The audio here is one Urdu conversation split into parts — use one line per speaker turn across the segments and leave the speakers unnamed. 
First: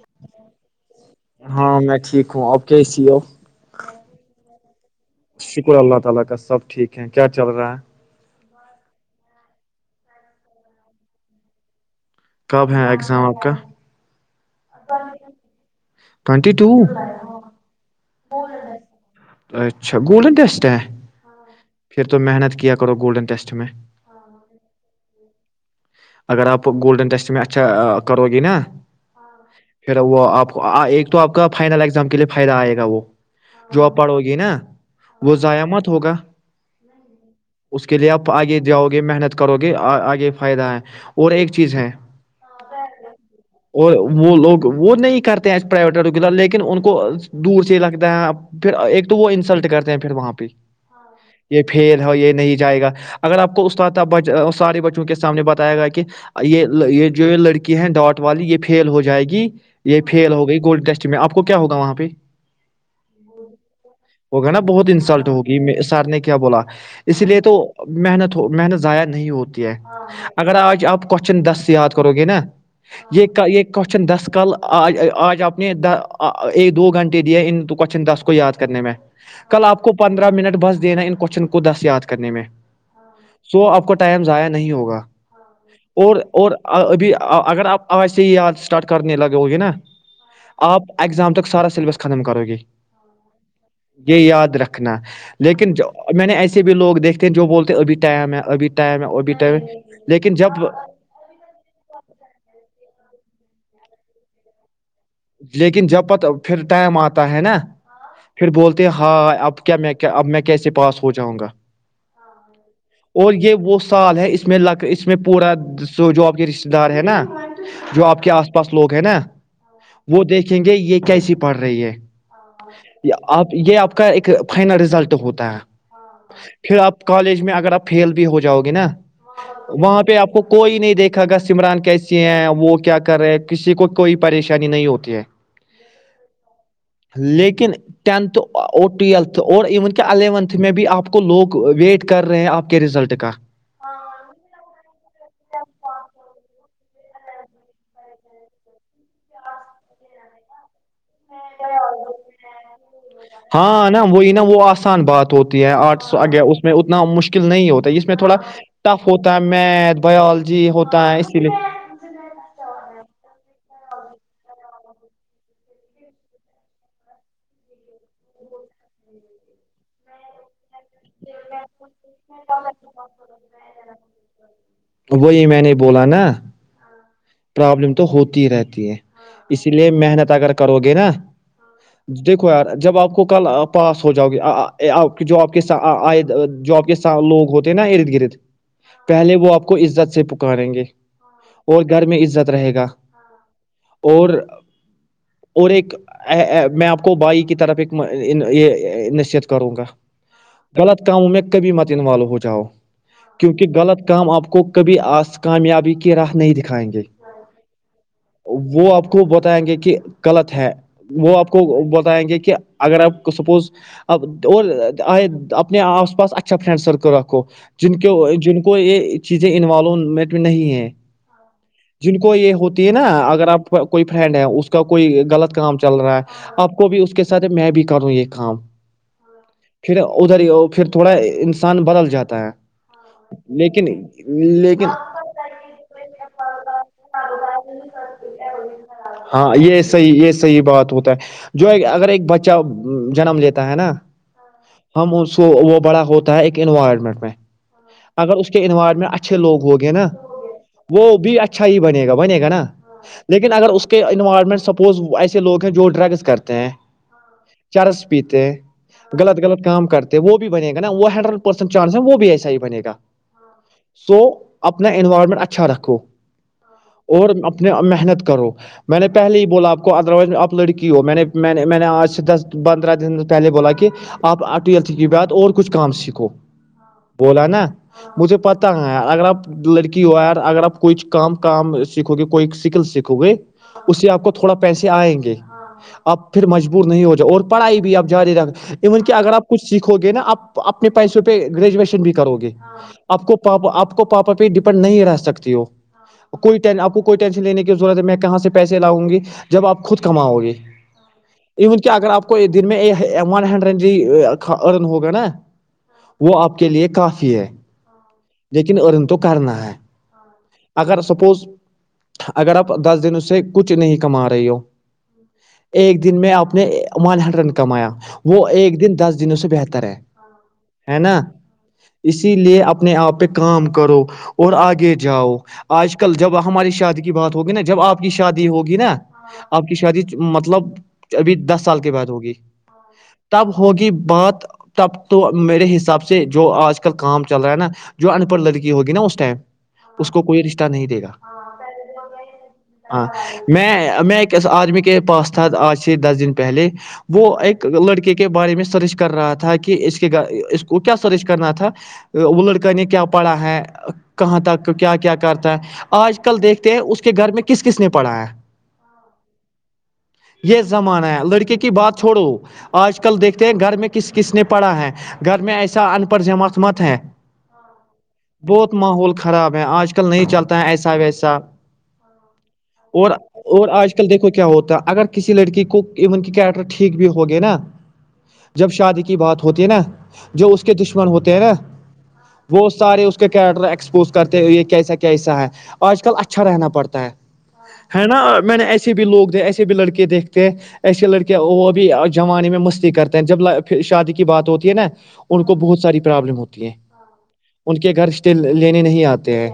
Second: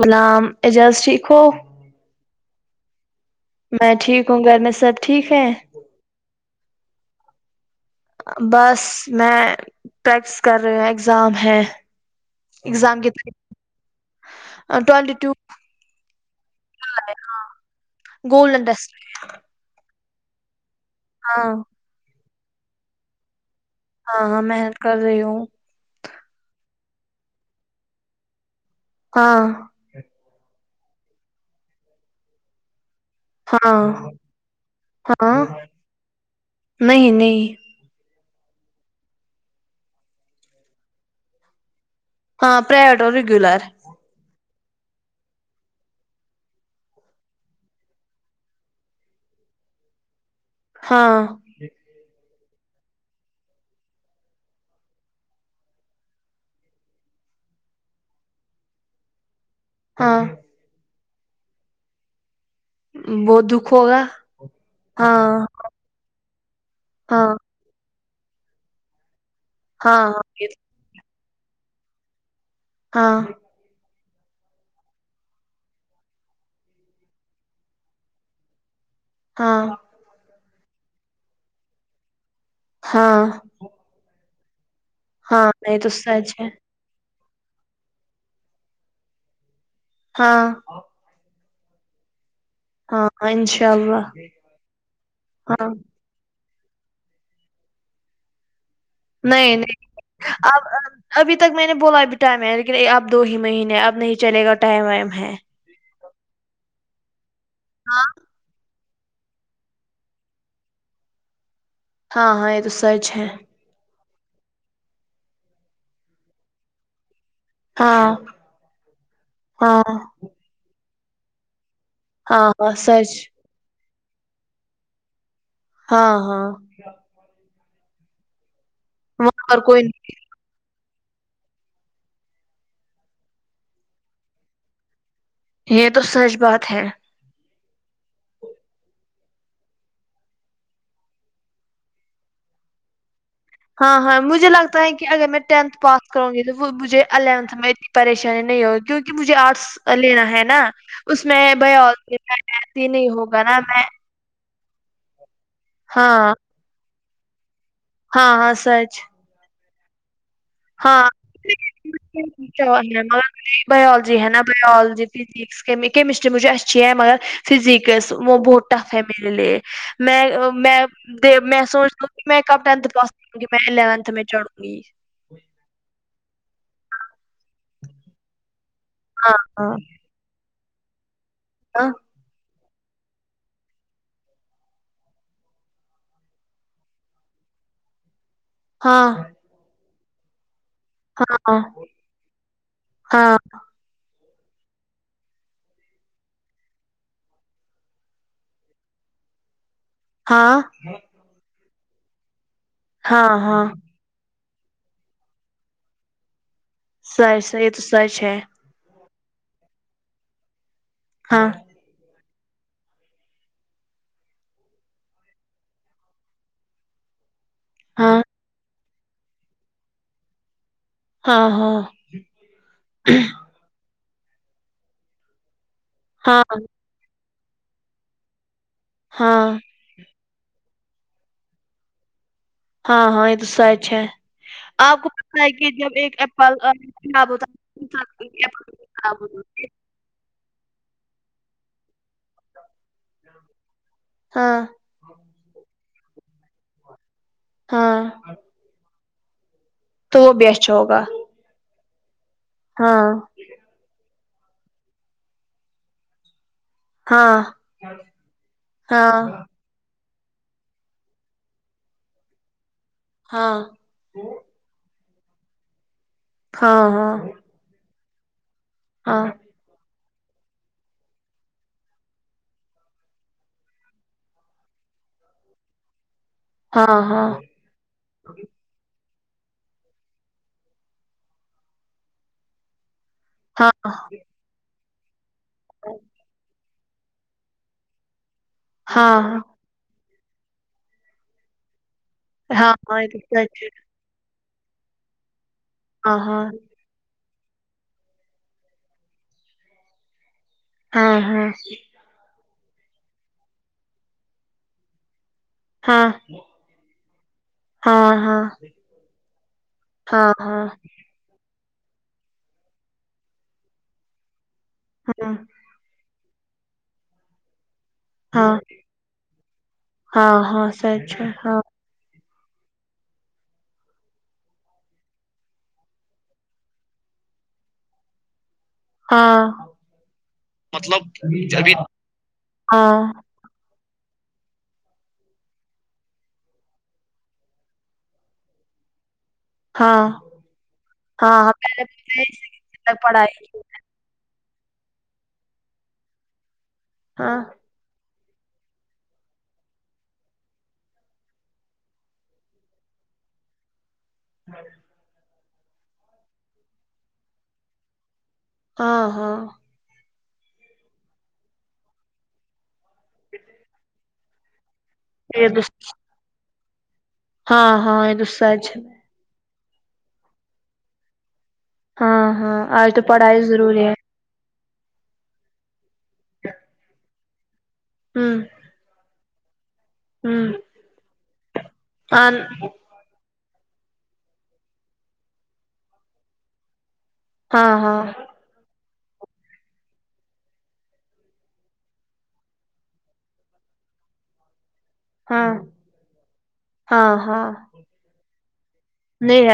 غلام اعجاز ٹھیک ہو
ہاں میں ٹھیک د آپ کےسی آ [unintelligible]
میں ٹھیک ہوں گر میں سر
شکر اللہ تعالی کا سب ٹھیک ہیں کیا چل رہا ہے
بس میں پریکٹس کر رہی ہوں ایگزام ہے
کب ہے ایگزام آپ کا
ٹوینٹی ٹو
ٹونٹی ٹو
گول انڈسٹ
اچھا گولڈن ٹٹیسٹ ہے
ہاں
پھر تو محنت کیا کرو گولڈن ٹیسٹ میں
ہاں ہاں محنت کر رہی ہو
اگر آپ گولڈن ٹیسٹ میں اچھا کرو گے نا
ہاں
پھر وہ آپ ایک تو آپ کا فائنل اگزام کے لیے فائدہ آئے گا وہ جو
ہاں
اپڑھو گی نا
ہاں
وہ ضائع مت ہوگا
نہیں نہیں
اس کے لیے آپ آگے جاؤ گے محنت کرو گے آگے فائدہ ہے اور ایک چیز ہے
ہاں پرائیویٹ اور ریگولر
اور وہ لوگ وہ نہیں کرتے ہیں پرائیویٹ آٹوگ لیکن ان کو دور سے ہی لگتا ہے پھر ایک تو وہ انسلٹ کرتے ہیں پھر وہاں پہ
ہاں
یہ فیل ہو یہ نہیں جائے گا اگر آپ کو استاد ب سارے بچوں کے سامنے بات آئے گا کہ یہ یہ جو لڑکی ہے ڈاٹ والی یہ فیل ہو جائے گی یہ
ہاں
فیل ہو گئی گولڈ ٹیسٹ میں آپ کو کیا ہوگا وہاں پہ
ب د ہوگا [unintelligible]
ہوگ نا بہت انسلٹ
ہاں
ہوگی سر نے کیا بولا اس
ہاں
لیے تو محنت ہو محنت ضائع نہیں ہوتی ہے
ہاں
اگر آج آپ کوشچن دس سے یاد کرو گے نا
ہاں
یہ یہ کوشچن دس کل آج آج آپ نے ایک دو گھنٹے دیا ان کوشچن دس کو یاد کرنے میں کل
ہاں
آپ کو پندرہ منٹ بس دینا ان کوشچن کو دس یاد کرنے میں
ہاں
سو آپ کو ٹائم ضائع نہیں ہوگا
ہاں نہیں تو
اور
سچ ہے
اور ابھی اگر آپ آواز سے ہی آ اسٹارٹ کرنے لگے گے نا
ہاں
آپ ایگزام تک سارا سلیبس ختم کرو گے
ہاں انشاء اللہ
یہ یاد رکھنا
ہاں
لیکن جو میں نے ایسے بھی لوگ دیکھتے ہیں جو بولتے ہیں ابھی ٹائم ہے ابھی ٹائم ہے ابھی ٹائم لیکن
آ
جب
ابھی تک میں نے بولا ابھی ٹائم ہے لیکن اب دو ہی مہینے اب نہیں چے گا ٹائم وائم ہے
لیکن جب پت پھر ٹائم آتا ہے نا
ہاں
پھر بولتے ہیں ہاں اب کیا میں اب میں کیسے پاس ہو جاؤں گا
ہاں ہاں یہ تو سچ ہے
اور یہ وہ سال ہے اس میں ل اس میں پورا س جاب کے رشتتے دار ہے نا جو
ہاں
آپ کے آس پاس لوگ ہیں نا
ہاں
وہ دیکھیں گے یہ کیسی پڑھ رہی ہے
ہاں ہاں سچ
اب یہ آپ کا ایک فائنل ریزلٹ ہوتا ہے
ہاں ہاں
پھر آپ کالج میں اگر آپ فیل بھی ہو جاؤ گے نا
وہاں پر کوئی
وہاں پہ آپ کو کوئی نہیں دیکھا گا سمران کیسی ہیں وہ کیا کر رہے ہیں کسی کو کوئی پریشانی نہیں ہوتی د
یہ تو سچ بات ہے
لیکن ٹینتھ اور ٹویلتھ اور ایون کہ الیونتھ میں بھی آپ کو لوگ ویٹ کر رہے ہیں آپ کیا کے رزلٹ کا
ہاں ہاں مجھے لگتا ہے کہ اگر میں ٹینتھ پاس کروں گی تو مجھے الیونتھ میں اتنی پریشانی نہیں ہوگی کیونکہ مجھے آرٹس لینا ہے نا اس میں بھائی اور رہتی ہی نہیں ہوگا نا میں
وہی نا وہ آسان بات ہوتی ہے آرٹس
ہاں
آگ اس میں اتنا مشکل نہیں ہوتا ج میں
ہاں
تھوڑا
ہاں سچ
ٹف ہوتا ہے میتھ بایولوجی
ہاں
ہوتا ہے اسی لیے
ہے باولوجی ہے نا باالوجی کیمسٹری مجھے اچھی ہے مگر فزکس وہ بہت ٹف ہے میرے لیے میں میں میں سوچ د میں کب پاس کروں گی میں اونھ میں چڑوں گی
وہی میں نے بولا نا پرابلم تو ہوتی ہی رہتی ہے اسی
ہاں
لیے محنت اگر کرو گے نا
[unintelligible]
دیکھو یار جب آپ کو کل پاس ہو جاؤ گی آپ کی جو آپ کے آئے جو آپ کے س لوگ ہوتے ہیں نا ارد گرد
ہاں
پہلے وہ اپنے کو عزت سے پکاریں گے
ہاں
اور گھر میں عزت رہے گا
ہاں
اور اور ایک میں آپ کو بھائی کی طرف ایک یہ نصیحت کروں گا
ہاں
غلط کاموں میں کبھی مت انوالو ہو جاؤ
ہاں ہاں
کیونکہ غلط کام آپ کو کبھی آس کامیابی کی راہ نہیں دکھا
سح سحی یہ تو سی ہے
وہ آپ کو بتائیں گے کہ غلط ہے وہ
ہاں
آپ کو بتائیں گے کہ اگر آپ سپوز اب اور آئے اپنے آس پاس اچھا فرینڈ سرکل رکھو جن
ہاں
کو جن کو یہ چیزیں انوالومنٹ نہیں ہے
ہاں ہاں
جن کو یہ ہوتی ہے نا اگر آپ کوئی فرینڈ ہے اس کا کوئی غلط کام چل رہا ہے
ہاں
آپ کو بھی اس کے ساتھ میں بھی کروں یہ کام
ہاں
پھر ادھر ہی پھر تھوڑا انسان بدل جاتا ہے
ہاں ہاں یہ توسا
لیکن
اچھا ہے
لیکن
آپ کو پت ہے کہ جب ایک ایپل آ
ہاں یہ صحیح یہ صحی بات ہوتا ہے جو ایک اگر ایک بچہ جنم لیتا ہے نا
ہاں
ہم کو وہ بڑا ہوتا ہے ایک انوائرمنٹ میں
ہاں
اگر اس کے انوائرمنٹ اچھا اچھے لوگ ہو گے نا
تو وہ بھی اچھا ہوگا
وہ بھی اچھا ہی بنے گا بنے گا نا
ہاں
لیکن اگر اس کے انوائرمنٹ سپوز ایسے لوگ ہیں جو ڈرگس کرتے ہیں
ہاں
چرس پیتے غلط
ہاں
غلط کام کرتے وہ بھی بنے گا وہ ہنڈریڈ پرسینٹ چانس ہے وہ بھی ایسا ہی بنے گا
ہاں
سو اپنا انینوائرمنٹ اچھا رکھو
ہاں ہاں
اور محنت کرو میں نے
ہاں
پہلے ہی بولا آپ ادروائز آپ لڑی ہو میں نے میں نے آج سے دس پندرہ دن پہے بلا کیا کہ آپ ٹویلتھ کے بعد اور کچھ کام سیکھو
ہاں ہاں ہاں
بولا نا مجھے پتا ہے اگر آپ لڑکی ہو یار اگر آپ کوئی کام کام سیکھو گے کوئی اسکل سیکھو گے
ہاں ہاں
اس سے آپ کو تھوڑا پیسے آئیں گے آپ پھر مجبور نہیں ہو جاؤ اور پڑھائی بھی اپ جاری رکھ ایون کہ
ہاں
اگر آپ کچھ سیکھو گے نا آپ اپنے پیسوں پہ گریجویشن بھی کرو گے آپ کو پاپا آپ کو پاپا پہ ڈیپینڈ نہیں رہ سکتی ہو کوئی ٹین آپ کو کوئی ٹینشن لینے کی ضرورت ہے میں کہاں سے پیسے لاؤں گی جب آپ خود کماؤ گی
ہاں
ایون کیا اگر آپ کو دن میں ون ہنڈریڈ ج ارن ہوگا نا وہ آپ کے لیے کافی ہے
ہاں ہاں
لیکن ارن تو کرنا ہے
ہاں ہاں ہاں ہاں ہاں
اگر سپوز اگر آپ دس دن اس سے کچھ نہیں کما رہی ہو ایک د دن میں آپ نے ون ہنڈ رن کمایا وہ
ہاں
ایک دن دس دنوں سے بہتر ہے
ہاں ہاں
ہے
سچ
نا
ہاں
اسی لیے اپنے آپ پہ کا کرو اور آگے جاؤ آج کل جب ہماری شادی کی بات ہوگی نا جب آپ کی شادی ہوگی نا آپ
ہاں
کی شادی مطلب ابھی دس سال کے بعد ہوگی
ہاں
تب ہوگی بات تب تو میرے حساب سے جو آج کل کام چل رہا ہے نا جو انپڑھ لڑکی ہوگی نا اس ٹائم اس کوئی رشتہ نہیں دے گا
ہاں ہاں
ہاں
پڑھائی
میں میں ایک آدمی کے پاس تھا آج سے دس دن پہلے وہ
ہاں
ایک لڑکے کے بارے میں سرچ کر رہا تھا کہ اس کے اس کو کیا سرچ کرنا تھا وہ لڑکا نے کیا پڑھا ہے کہاں تک کیا کیا کرتا ہے آج کل دیکھتے ہیں اس کے گھر میں کس کس نے پڑھا ہے
ہاں ہاں
یہ زمانہ ہے لڑکے کی بات چھوڑو آج کل دیکھتے ہیں گھر میں کس کس نے پڑھا ہے گھر
یہ
میں ایسا ان پڑھ جمات مت ہے
ہاں ہاں
بہت
سچ
ماحول خراب ہے آج کل نہیں چلتا ہے ایسا ویسا
ہاں ہاں آج تو
اور
پڑھائی
اور
ضروری ہے
آج کل دیکھو کیا ہوتا ہے اگر کسی لڑکی کو ایون کی کیریکٹر ٹھیک بھی ہوگے نا
ہمم
جب شادی کی بات ہوتی ہے نا جو اس کے دشمن ہوتے ہیں نا
ہاں
وہ سارے اس کے کیرٹر ایکسپوز کرتے یہ کیسا کیسا ہے آج کل اچھا رہنا پڑتا ہے
ہاں ہاں
ہے نا میں نے ایسے بھی لوگ ایسے بھی لڑکے دیکھتے ہیں ایسیے لڑکیاں وہ بھی جوانے میں مستی کرتے ہیں جب شادی کی بات ہوتی ہے نا ان
ہاں
کو بہت ساری پرابلم ہوتی ہے
ہاں ہاں
ان کے گھر رشتے لینے نہیں آتے ہیں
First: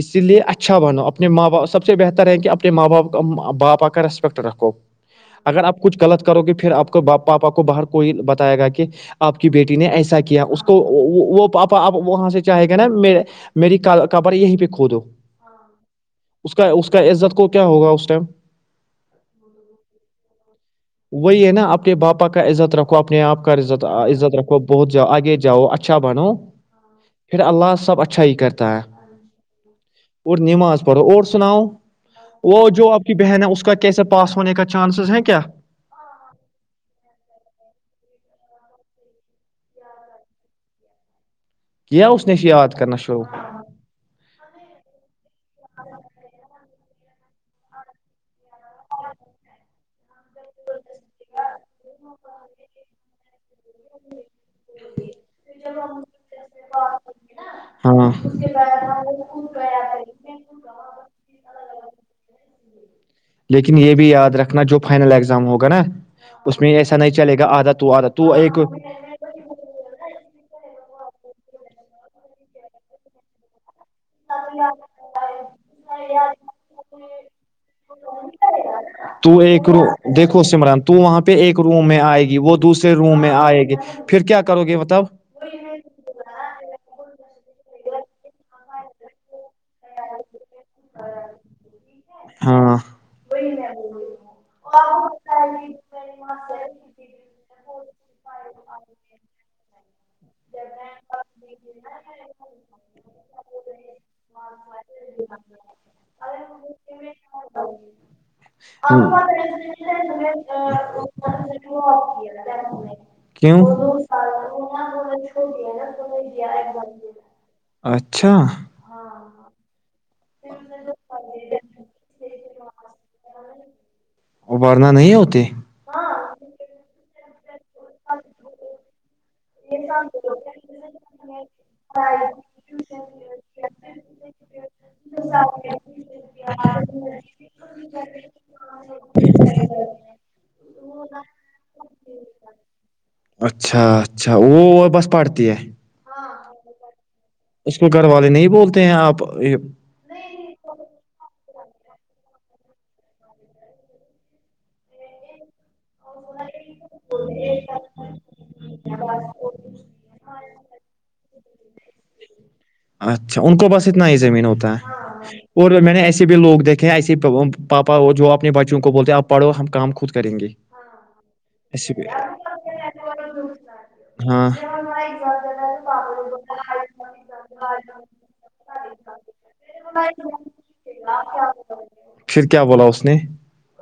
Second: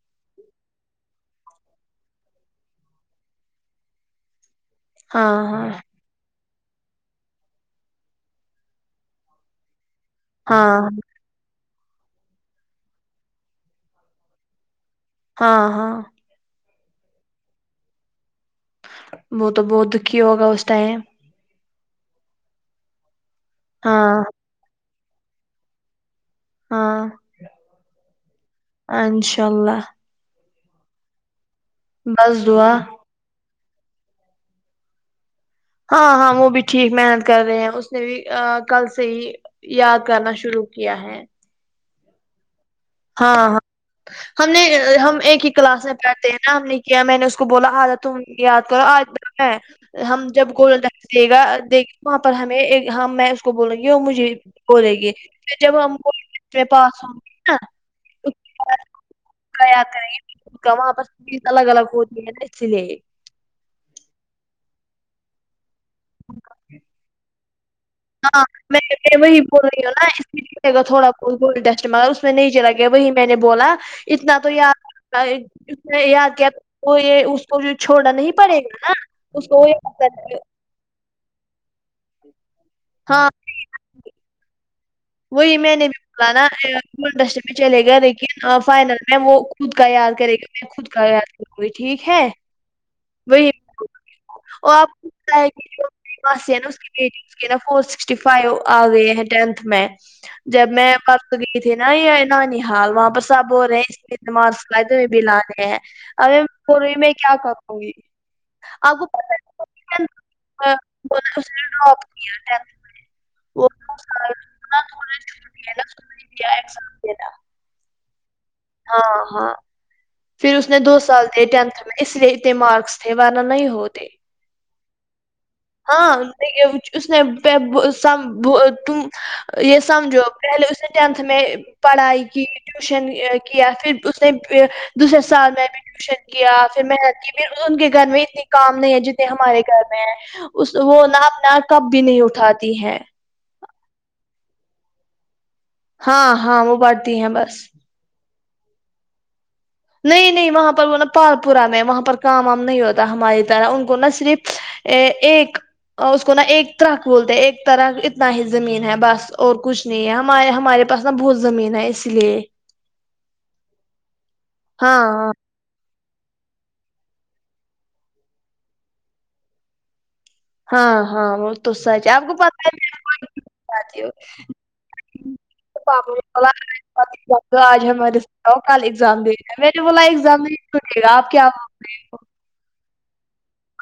اسی لیے اچھا بنو اپنے ماں باپ سب سے بہتر ہے کہ اپنے ماں باپ باپا کا ریسپیکٹ رکھو
ہاں
اگر آپ
ہاں
کچھ غلط کرو گے پھر آپ کو پاپا کو باہر کوئی بتائے گا کہ آپ کی بیٹی نے ایسا کیا اس کو
ہاں
وہ پاپا آپ وہاں سے چاہیں گا نا میری کبر یہیں پہ کھودو
ہاں ہاں
اس کا اس کا عزت کو کیا ہوگا اس ٹائم
وہ تو بہت دکھی ہوگا اس ٹائم
وہی ہے نا اپنے پاپا کا عزت رکھو اپنے آپ کا عزت
ہاں
عزت رکھو بہت جاؤ آگے جاؤ اچھا بنو
ہاں
پھر اللہ سب اچھا ہی کرتا ہے
انشاء اللہ
اور نماز پڑھو اور سناؤ
بس
وہ
دعا
جو آپ کہ بہن اس کا کیسے پاس ہونے کا چانسز ہیں کیا
ہاں ہاں وہ بھی ٹھیک محنت کر رہے ہیں اس نے بھی کل سے ہی یاد کرنا شروع کیا ہے
کیا اس نے یاد کرنا
ہاں ہاں
شروع
ہم نے ہم ایک ہی کلاس میں پڑھتے ہیں نا ہم نے کیا میں نے اس کو بولا آدھا تم یاد کرو آدھا [unintelligible] ہم جب گولڈن ٹیسٹ دے گا دے گا وہاں پر ہمیں میں اس کو بولوں کہ اور مجھے بولے گے پھر جب ہم کو پاس گے نا
ہاں
اس کے بعد
گے، خود
کا
وہاں پر چیز
واںپسز الگ الگ ہوتی ہے نا اس
ہے۔
لیے
لیکن یہ بھی یاد رکھنا جو فائنل ایگزام ہوگا نا اس میں ایسا نہیں چلے گا آدھا تو آدھا تو
ہاں
ایک
میں نے وہی رہی ہو نا اس لیےے گا تھوڑا بہت گول ڈسٹ مگر اس میں نہیں چلا گیا وہی میں نے بولا اتنا تو یار
تو ایک رو
[unintelligible]
دیکھو سمران تو وہاں پہ ایک روم میں آئے گی وہ دوسرے روم
ہاں
میں آئے گی پھر کیا کرو گے مطلب
وہی میں نے بھی بولا نا گولڈن ڈسٹ میں چلے گا لیکن فائنل میں وہ خود کا یاد کرے گا میں خود کا یاد کروں گی ٹھیک ہے وہی
[inaudible]
اور آپ [unintelligible] جب میں تو گئی تھی نا یہ نانی ہال وہاں پر سب ہول رہے ہیں اس لیے اتنے مارکس لائے تمہیں بھی لانے ہیں ارے میں بول رہی ہوں میں کیا کروں گی آپ کو پتہ ہے اس نے ڈراپ کیا ٹینتھ
[inaudible] کیوں
[inaudible] تھوڑا چھوٹ گیا نا، اس نے دیا ایگزام دینا
اچھا
ہاں ہاں پھر اس نے دو سال د ٹینھ میں اس لیے اتنے مارکس تھے وارہ نہیں ہوتے
ابھرنا نہیں ہوتے
ہاں اس س تم یہ سمجھو پہلے اسے ٹینتھ میں پڑھائی کی ٹیوشن کیا پھر اس نے دوسرے سال میں بھی ٹیوشن کیا پھر محنت کی پھر ان کے گھر میں اتنے کام نہیں ہے جتنے ہمارے گھر میں ہے اس وہ ناپ نا کب بھی نہیں اٹھاتی ہیں
اچھا اچھا وہ وہ بس پڑتی ہے
ہاں ہاں وہ پڑھتی ہیں بس
اس کو گھر والے نہیں بولتے ہیں آپ یہ
نہیں نہیں وہاں پر وہ نا پال پورا میں وہاں پر کام وام نہیں ہوتا ہماری طرح ان کو نا صرف ا ایک اس کو نا ایک طرک بولتے ایک طرخ اتنا ہی زمین ہے بس اور کچھ نہیں ہم ہمارے پاس نا بہت زمین ہے اس لیے
اچھا ان کو بس اتنا ہی زمین ہوتا
ہاں ہاں
ہے اور میں نے ایسے بھی لوگ دیکھے ہیں ایسے پاپا اور جو اپنے بچوں کو بولتے ہیں آپ پڑھو ہم کام خود کریں گے
ہاں ہاں وہ تو سچ ہے آپ
شکریہ
کو پتا ہے
ہاں
[unintelligible] تو آج ہمارے س کل ایگزام دے رہا ہے میں نے بولا ایگزام نہیں چھوٹے گا آپ کیا م
پھر کیا بولا اس نے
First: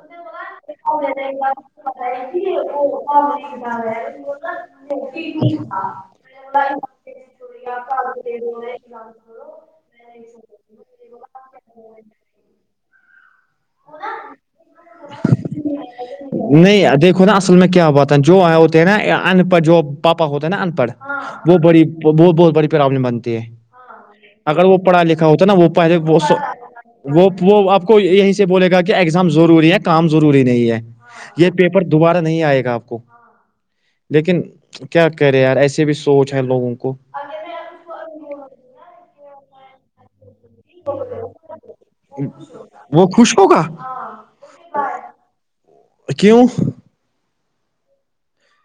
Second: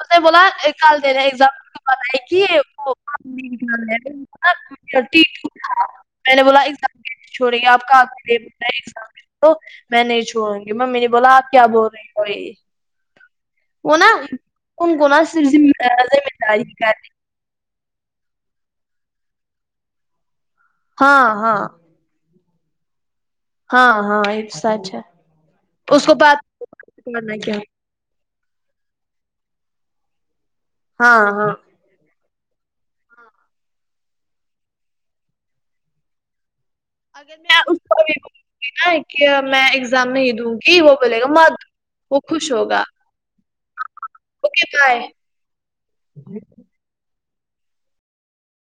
مے بولا کل دنے ایزامپ بتائی کہ تھرٹی ٹ میں نے بولا ایکز چھوڑی ہے آپ کا میں نہیں چھوڑوں گی ممی نے بولا آپ کیا بول رہی ہو بھائی وہ ن انن کونا صر داری کر
نہیں دیکھو نا اصل میں کیا ہواتتا ہے جو ہوتے ہیں نا ان پڑھ جو پاپا ہوتا ہے نا ان پڑھ
ہاں ہاں
وہ بڑی وہ بہت بہت بڑی پرابلم بنتی ہے
ہاں ہاں یہ تو
اگر وہ
سچ ہے
پڑھا لکھا ہوتا ہے نا وہ پہلے
اس کو
وہ
بات کرنا کیا
وہ آپ یہیں سے بولے گا کہ ایگزام ضروری ہے کام ضروری نہیں ہے
ہاں
یہ
ہاں
پیپ دوبارہ نہیں آئے گا آپ کو لیکن کیا کرے یار ایسے بھی سوچ ہے لوگوں کو
اگر میں اس کو بھی بولوں گی نا کہ میں ایگزام نہیں دوں گی جی وہ بلے گا م وہ خوش ہوگا
وہ خوش ہوگا
اکے کا
کیوں